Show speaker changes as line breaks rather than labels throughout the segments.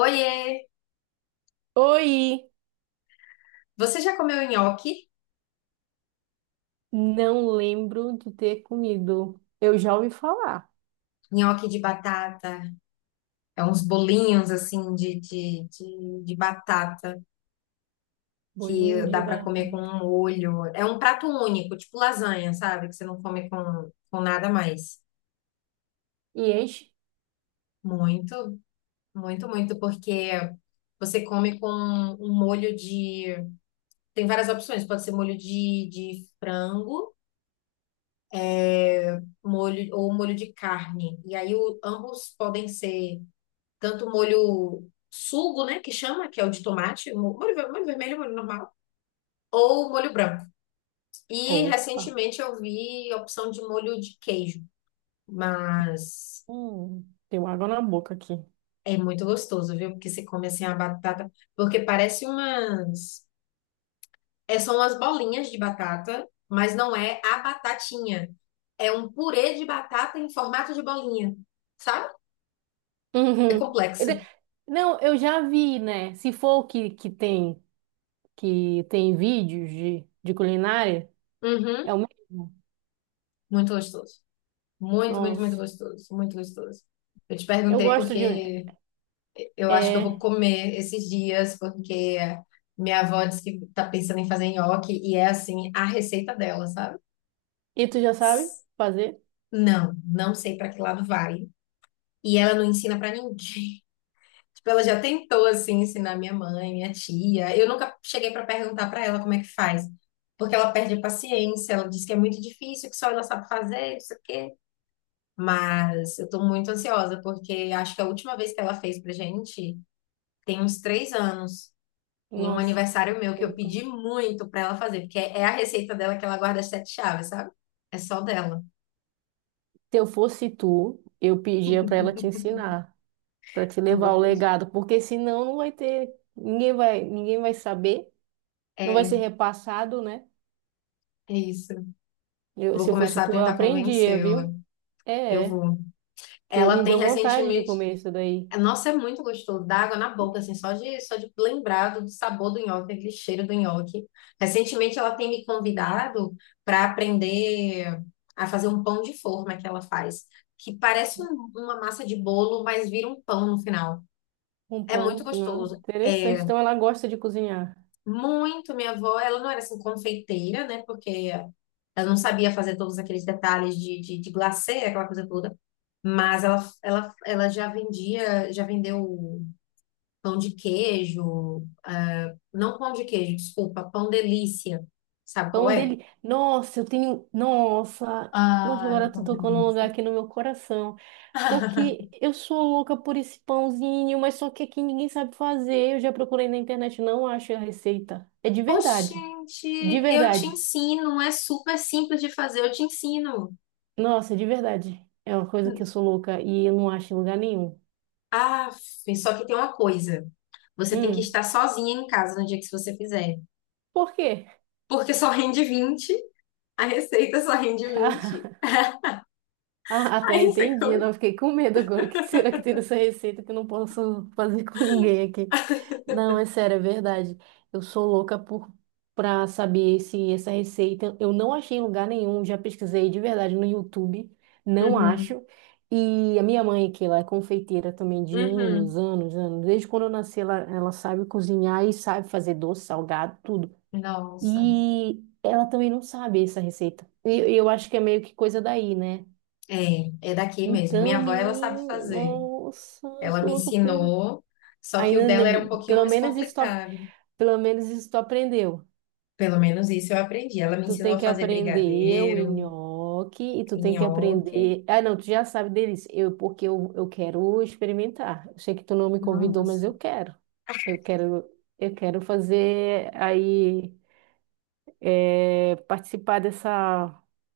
Oiê!
Oi!
Você já comeu nhoque?
Não lembro de ter comido. Eu já ouvi falar.
Nhoque de batata. É uns bolinhos assim de batata
Bolinho
que
de
dá pra comer com
batata.
um molho. É um prato único, tipo lasanha, sabe? Que você não come com nada mais.
E enche.
Muito, muito, muito, porque você come com um molho de. Tem várias opções, pode ser molho de frango, molho ou molho de carne. E aí ambos podem ser. Tanto molho sugo, né, que chama, que é o de tomate, molho, molho vermelho, molho normal, ou molho branco. E
Opa!
recentemente eu vi a opção de molho de queijo, mas
Tem água na boca aqui.
é muito gostoso, viu? Porque você come assim a batata, porque parece umas, são umas bolinhas de batata, mas não é a batatinha. É um purê de batata em formato de bolinha, sabe? É
Uhum.
complexo.
Não, eu já vi, né? Se for o que, que tem vídeos de culinária,
Uhum,
é o mesmo.
muito gostoso. Muito, muito, muito
Nossa,
gostoso. Muito gostoso. Eu te
eu
perguntei
gosto de.
porque eu acho que eu vou
É.
comer esses dias, porque minha avó disse que tá pensando em fazer nhoque e é assim, a receita dela, sabe?
E tu já sabe fazer?
Não, não sei para que lado vai. E ela não ensina para ninguém. Tipo, ela já tentou assim ensinar minha mãe, minha tia. Eu nunca cheguei para perguntar para ela como é que faz, porque ela perde a paciência, ela diz que é muito difícil, que só ela sabe fazer, isso aqui. Mas eu tô muito ansiosa, porque acho que a última vez que ela fez pra gente tem uns 3 anos, em um
Nossa.
aniversário meu, que eu pedi muito pra ela fazer, porque é a receita dela que ela guarda as sete chaves, sabe? É só dela.
Se eu fosse tu, eu pedia pra ela te ensinar, para te
Eu
levar
vou
o
pedir.
legado, porque senão não vai ter, ninguém vai saber, não vai
É
ser repassado, né?
isso.
Eu,
Vou
se eu fosse
começar a
tu, eu
tentar
aprendia,
convencê-la.
viu?
Eu
É, é,
vou.
que
Ela
me
tem
deu vontade de
recentemente.
comer isso daí.
Nossa, é muito gostoso. Dá água na boca, assim, só de lembrar do sabor do nhoque, aquele cheiro do nhoque. Recentemente ela tem me convidado para aprender a fazer um pão de forma que ela faz, que parece uma massa de bolo, mas vira um pão no final.
Um
É
pão
muito
no final.
gostoso.
Interessante.
É
Então ela gosta de cozinhar.
muito. Minha avó, ela não era assim confeiteira, né? Porque ela não sabia fazer todos aqueles detalhes de glacê, aquela coisa toda. Mas ela, ela já vendia, já vendeu. Pão de queijo, ah, não pão de queijo, desculpa, pão delícia. Sabe qual
Pão
é?
dele. Nossa, eu tenho. Nossa! Nossa,
Ai,
agora tu
pão
tocou num lugar
delícia.
aqui no meu coração. Porque
Deus.
eu sou louca por esse pãozinho, mas só que aqui ninguém sabe fazer. Eu já procurei na internet, não acho a receita. É de verdade. De
Oxente, eu te
verdade.
ensino, é super simples de fazer, eu te ensino.
Nossa, de verdade. É uma coisa que eu sou louca e eu não acho em lugar nenhum.
Ah, só que tem uma coisa. Você tem que estar
Hum,
sozinha em casa no dia que você fizer.
por quê?
Porque só rende 20, a receita só rende 20.
Ah, até
Aí você
entendi. Eu não
come.
fiquei com medo agora. O que será que tem nessa receita que eu não posso fazer com ninguém aqui? Não, é sério, é verdade. Eu sou louca por para saber se essa receita. Eu não achei em lugar nenhum. Já pesquisei de verdade no YouTube. Não
Uhum,
acho. E a minha mãe, que ela é confeiteira também de anos,
uhum.
anos, anos. Desde quando eu nasci, ela sabe cozinhar e sabe fazer doce, salgado, tudo.
Nossa.
E ela também não sabe essa receita. E eu acho que é meio que coisa daí, né?
É, é daqui mesmo. Minha
Então,
avó, ela sabe
menino,
fazer.
nossa, eu
Ela
sou
me
louca por isso.
ensinou, só que o
Ainda,
dela era um
ne-
pouquinho
pelo
mais
menos isso, tu-
complicado.
Pelo menos isso tu aprendeu.
Pelo menos isso eu aprendi. Ela me
Tu
ensinou
tem
a
que
fazer
aprender o
brigadeiro,
nhoque e tu tem que
nhoque.
aprender. Ah, não, tu já sabe deles. Porque eu quero experimentar. Eu sei que tu não me convidou, mas
Nossa.
eu quero. Eu quero, eu quero fazer aí, participar dessa,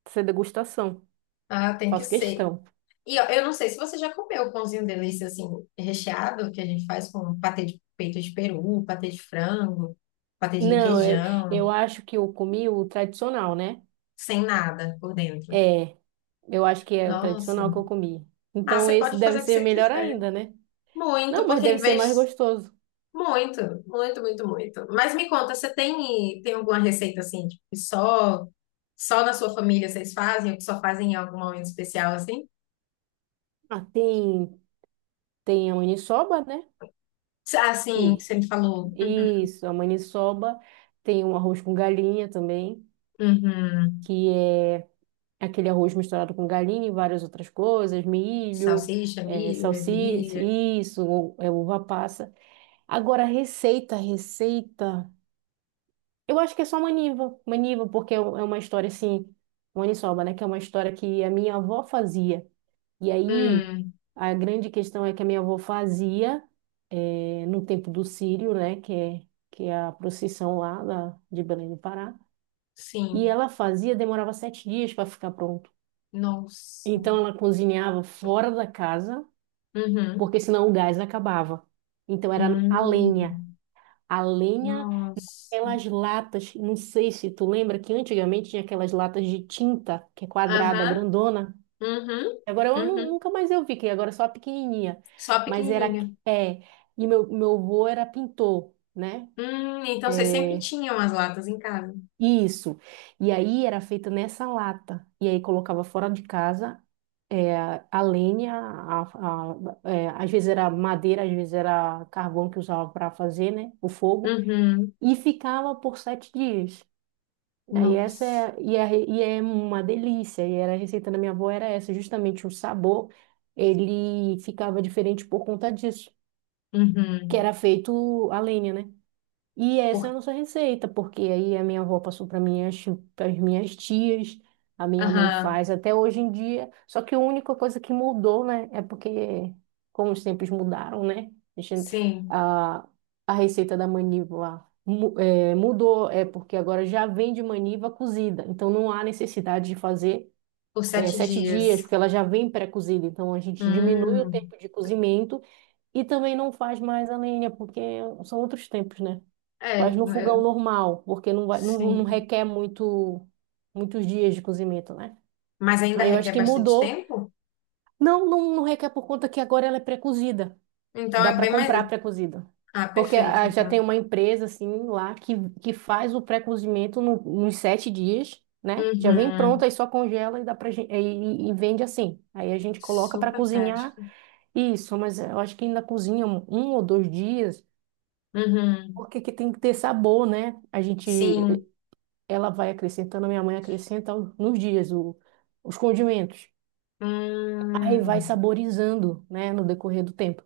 dessa degustação.
Ah, tem que
Faço
ser.
questão.
E ó, eu não sei se você já comeu o pãozinho delícia assim, recheado, que a gente faz com patê de peito de peru, patê de frango, patê de
Não, eu
requeijão,
acho que eu comi o tradicional, né?
sem nada por dentro.
É, eu acho que é o
Nossa.
tradicional que eu comi.
Ah,
Então
você
esse
pode fazer
deve
o que
ser
você
melhor
quiser.
ainda, né?
Muito,
Não, mas
porque em
deve ser mais
vez
gostoso.
muito, muito, muito, muito. Mas me conta, você tem alguma receita assim, tipo, que só na sua família vocês fazem, ou que só fazem em algum momento especial assim?
Ah, tem a maniçoba, né?
Ah, sim, que
Que
você me falou.
isso, a maniçoba. Tem um arroz com galinha também,
Uhum, uhum.
que é aquele arroz misturado com galinha e várias outras coisas, milho,
Salsicha, milho,
salsicha,
ervilha.
isso, é uva passa. Agora, receita, receita. Eu acho que é só Maniva. Maniva, porque é uma história assim, Maniçoba, né? Que é uma história que a minha avó fazia. E aí,
Hum,
a grande questão é que a minha avó fazia no tempo do Círio, né? Que é a procissão lá de Belém do Pará. E
sim.
ela fazia, demorava 7 dias para ficar pronto.
Nossa.
Então, ela cozinhava fora da casa,
Uhum.
porque senão o gás acabava. Então, era a lenha.
Hum,
A lenha.
nossa.
Aquelas latas, não sei se tu lembra que antigamente tinha aquelas latas de tinta, que é quadrada,
Aham.
grandona.
Uhum.
Agora eu nu-
Uhum.
nunca mais eu vi, que agora é só a pequenininha.
Só a
Mas era,
pequenininha.
e meu avô era pintor, né?
Então vocês sempre
É,
tinham as latas em casa.
isso. E aí era feita nessa lata. E aí colocava fora de casa, a lenha, às vezes era madeira, às vezes era carvão que usava para fazer, né? O fogo.
Uhum.
E ficava por 7 dias. Aí essa
Nossa.
é, e é, e é uma delícia. E era a receita da minha avó era essa, justamente o sabor, ele ficava diferente por conta disso, que
Uhum.
era feito a lenha, né? E essa é
Por,
a nossa receita, porque aí a minha avó passou para minhas, tias, a minha mãe
aham,
faz até hoje em dia. Só que a única coisa que mudou, né, é porque como os tempos mudaram, né, a, gente-
sim,
a a receita da maniva mudou, é porque agora já vem de maniva cozida, então não há necessidade de fazer
por sete
7 dias, porque
dias.
ela já vem pré-cozida, então a gente diminui o
Hum,
tempo de cozimento e também não faz mais a lenha, porque são outros tempos, né?
é,
Faz no fogão
eu-
normal, porque não vai, não, não
sim.
requer muitos dias de cozimento, né?
Mas ainda
Aí eu acho
requer
que
bastante
mudou.
tempo?
Não, não, não requer por conta que agora ela é pré-cozida.
Então
Dá
é
para
bem mais.
comprar pré-cozida.
Ah,
Porque
perfeito,
já tem
então.
uma empresa, assim, lá que faz o pré-cozimento nos 7 dias, né? Já vem pronto,
Uhum,
aí só congela e dá pra gente, e vende assim. Aí a gente coloca para
super
cozinhar
prático.
isso, mas eu acho que ainda cozinha um ou dois dias,
Uhum,
porque que tem que ter sabor, né? A gente.
sim.
Ela vai acrescentando, minha mãe acrescenta nos dias os condimentos. Aí vai
Hum,
saborizando, né, no decorrer do tempo.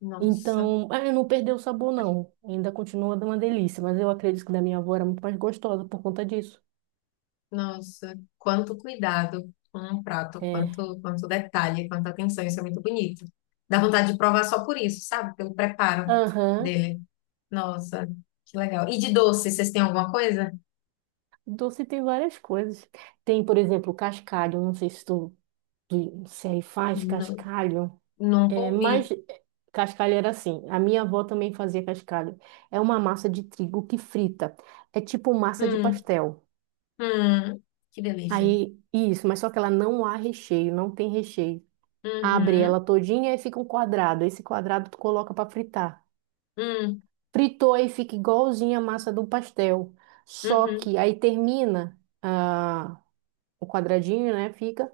nossa.
Então, não perdeu o sabor, não. Ainda continua dando uma delícia, mas eu acredito que da minha avó era muito mais gostosa por conta disso.
Nossa, quanto cuidado com um prato,
É.
quanto, quanto detalhe, quanta atenção, isso é muito bonito. Dá vontade de provar só por isso, sabe? Pelo preparo
Aham.
dele. Nossa, que legal. E de doce, vocês têm alguma coisa?
Doce tem várias coisas. Tem, por exemplo, cascalho. Não sei se se aí faz
Nu-
cascalho.
nunca
É,
ouvi.
mas cascalho era assim. A minha avó também fazia cascalho. É uma massa de trigo que frita. É tipo massa de
Hum,
pastel.
hum, que delícia.
Aí, isso, mas só que ela não há recheio, não tem recheio. Abre
Uhum,
ela todinha e fica um quadrado. Esse quadrado tu coloca para fritar.
hum,
Fritou aí fica igualzinho a massa do pastel. Só
uhum,
que aí termina o quadradinho, né? Fica.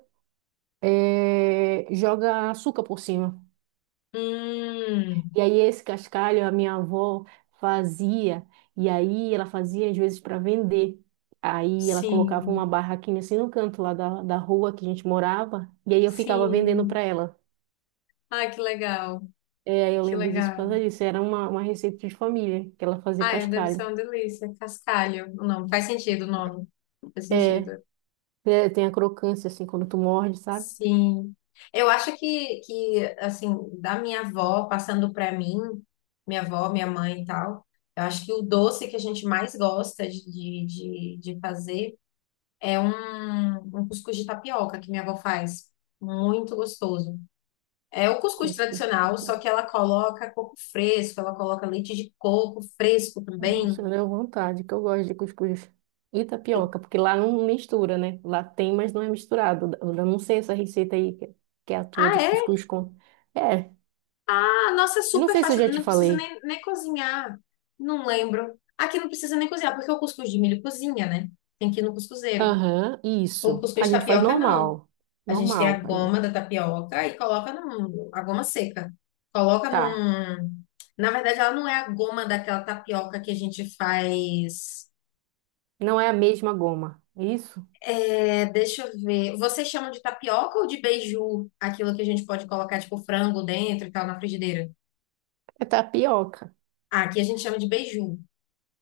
Joga açúcar por cima.
hum.
E aí esse cascalho a minha avó fazia. E aí ela fazia às vezes para vender. Aí ela colocava uma
Sim,
barraquinha assim no canto lá da rua que a gente morava, e aí eu ficava vendendo
sim.
para ela.
Ai, que legal,
É, aí eu
que
lembro disso por
legal.
causa disso. Era uma receita de família, que ela fazia
Ai, deve ser
cascalho.
uma delícia. Cascalho, o nome. Faz sentido o nome. Faz
É,
sentido.
é, tem a crocância, assim, quando tu morde, sabe?
Sim. Eu acho que assim, da minha avó passando para mim, minha avó, minha mãe e tal, eu acho que o doce que a gente mais gosta de, de fazer é um cuscuz de tapioca que minha avó faz. Muito gostoso. É o cuscuz
Cuscuz,
tradicional, só
tapioca.
que ela coloca coco fresco, ela coloca leite de coco fresco também.
Nossa, me deu vontade, que eu gosto de cuscuz. E tapioca, porque lá não mistura, né? Lá tem, mas não é misturado. Eu não sei essa receita aí, que é a tua
Ah,
de
é
cuscuz com... É,
Ah, nossa é
eu não
super
sei se eu
fácil,
já te
não precisa
falei.
nem, nem cozinhar. Não lembro. Aqui não precisa nem cozinhar, porque o cuscuz de milho cozinha, né? Tem que ir no cuscuzeiro.
Aham,
O
isso.
cuscuz
A
de
gente faz
tapioca, não.
normal.
A gente tem a
Normal. Aí.
goma da tapioca e coloca num, a goma seca. Coloca
Tá.
num. Na verdade, ela não é a goma daquela tapioca que a gente faz.
Não é a mesma goma. Isso?
É, deixa eu ver. Vocês chamam de tapioca ou de beiju? Aquilo que a gente pode colocar, tipo, frango dentro e tal, na frigideira?
É tapioca.
Ah, aqui a gente chama de beiju.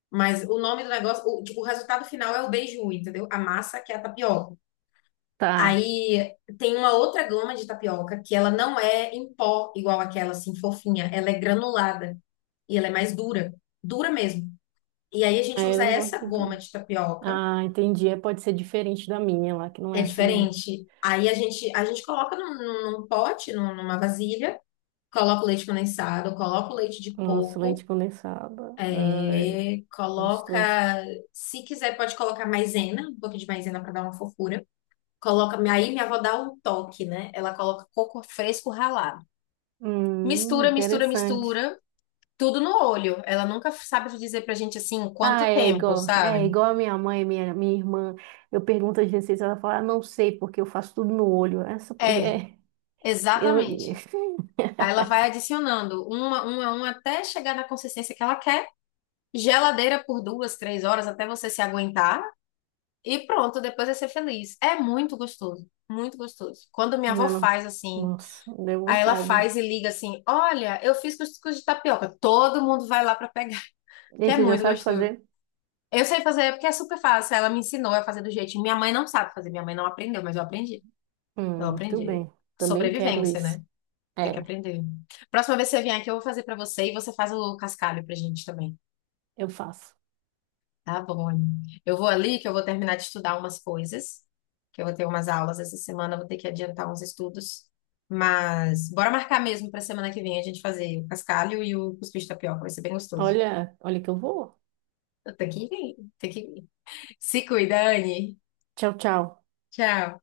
Mas o nome do negócio, o, tipo, o resultado final é o beiju, entendeu? A massa que é a tapioca.
Tá.
Aí tem uma outra goma de tapioca que ela não é em pó igual aquela assim fofinha, ela é granulada e ela é mais dura, dura mesmo. E aí a
Ah,
gente usa
eu não gosto
essa
de
goma
tudo.
de tapioca,
Ah, entendi. É, pode ser diferente da minha lá, que não
é
é assim, não.
diferente. Aí a gente coloca num pote, numa vasilha, coloca o leite condensado, coloca o leite de
Nossa, leite
coco,
condensado. Ai,
coloca,
gostoso.
se quiser pode colocar maisena, um pouquinho de maisena para dar uma fofura. Coloca, aí minha avó dá um toque, né? Ela coloca coco fresco ralado. Mistura, mistura,
Interessante.
mistura. Tudo no olho. Ela nunca sabe dizer pra gente assim
Ah,
quanto
é
tempo,
igual. É
sabe?
igual a minha mãe, minha irmã. Eu pergunto as receitas, ela fala, não sei, porque eu faço tudo no olho.
É,
É, eu,
exatamente. Aí ela vai adicionando uma até chegar na consistência que ela quer. Geladeira por 2, 3 horas até você se aguentar. E pronto, depois é ser feliz. É muito gostoso, muito gostoso. Quando minha
não,
avó
não.
faz assim,
Nossa, deu
aí ela
vontade.
faz e liga assim: olha, eu fiz cuscuz de tapioca. Todo mundo vai lá pra pegar. Que
E
é
tu já
muito
sabe
gostoso.
fazer?
Eu sei fazer porque é super fácil. Ela me ensinou a fazer do jeitinho. Minha mãe não sabe fazer, minha mãe não aprendeu, mas eu aprendi. Eu
Tudo
aprendi.
bem. Também quero
Sobrevivência, né?
isso.
Tem que
É,
aprender. Próxima vez que você vier aqui, eu vou fazer pra você e você faz o cascalho pra gente também.
eu faço.
Tá bom, Anny? Eu vou ali que eu vou terminar de estudar umas coisas, que eu vou ter umas aulas essa semana, eu vou ter que adiantar uns estudos. Mas bora marcar mesmo pra semana que vem a gente fazer o cascalho e o cuscuz de tapioca, vai ser bem gostoso.
Olha, olha que eu vou.
Tem que ir, tem que ir. Se cuida, Anne.
Tchau, tchau.
Tchau.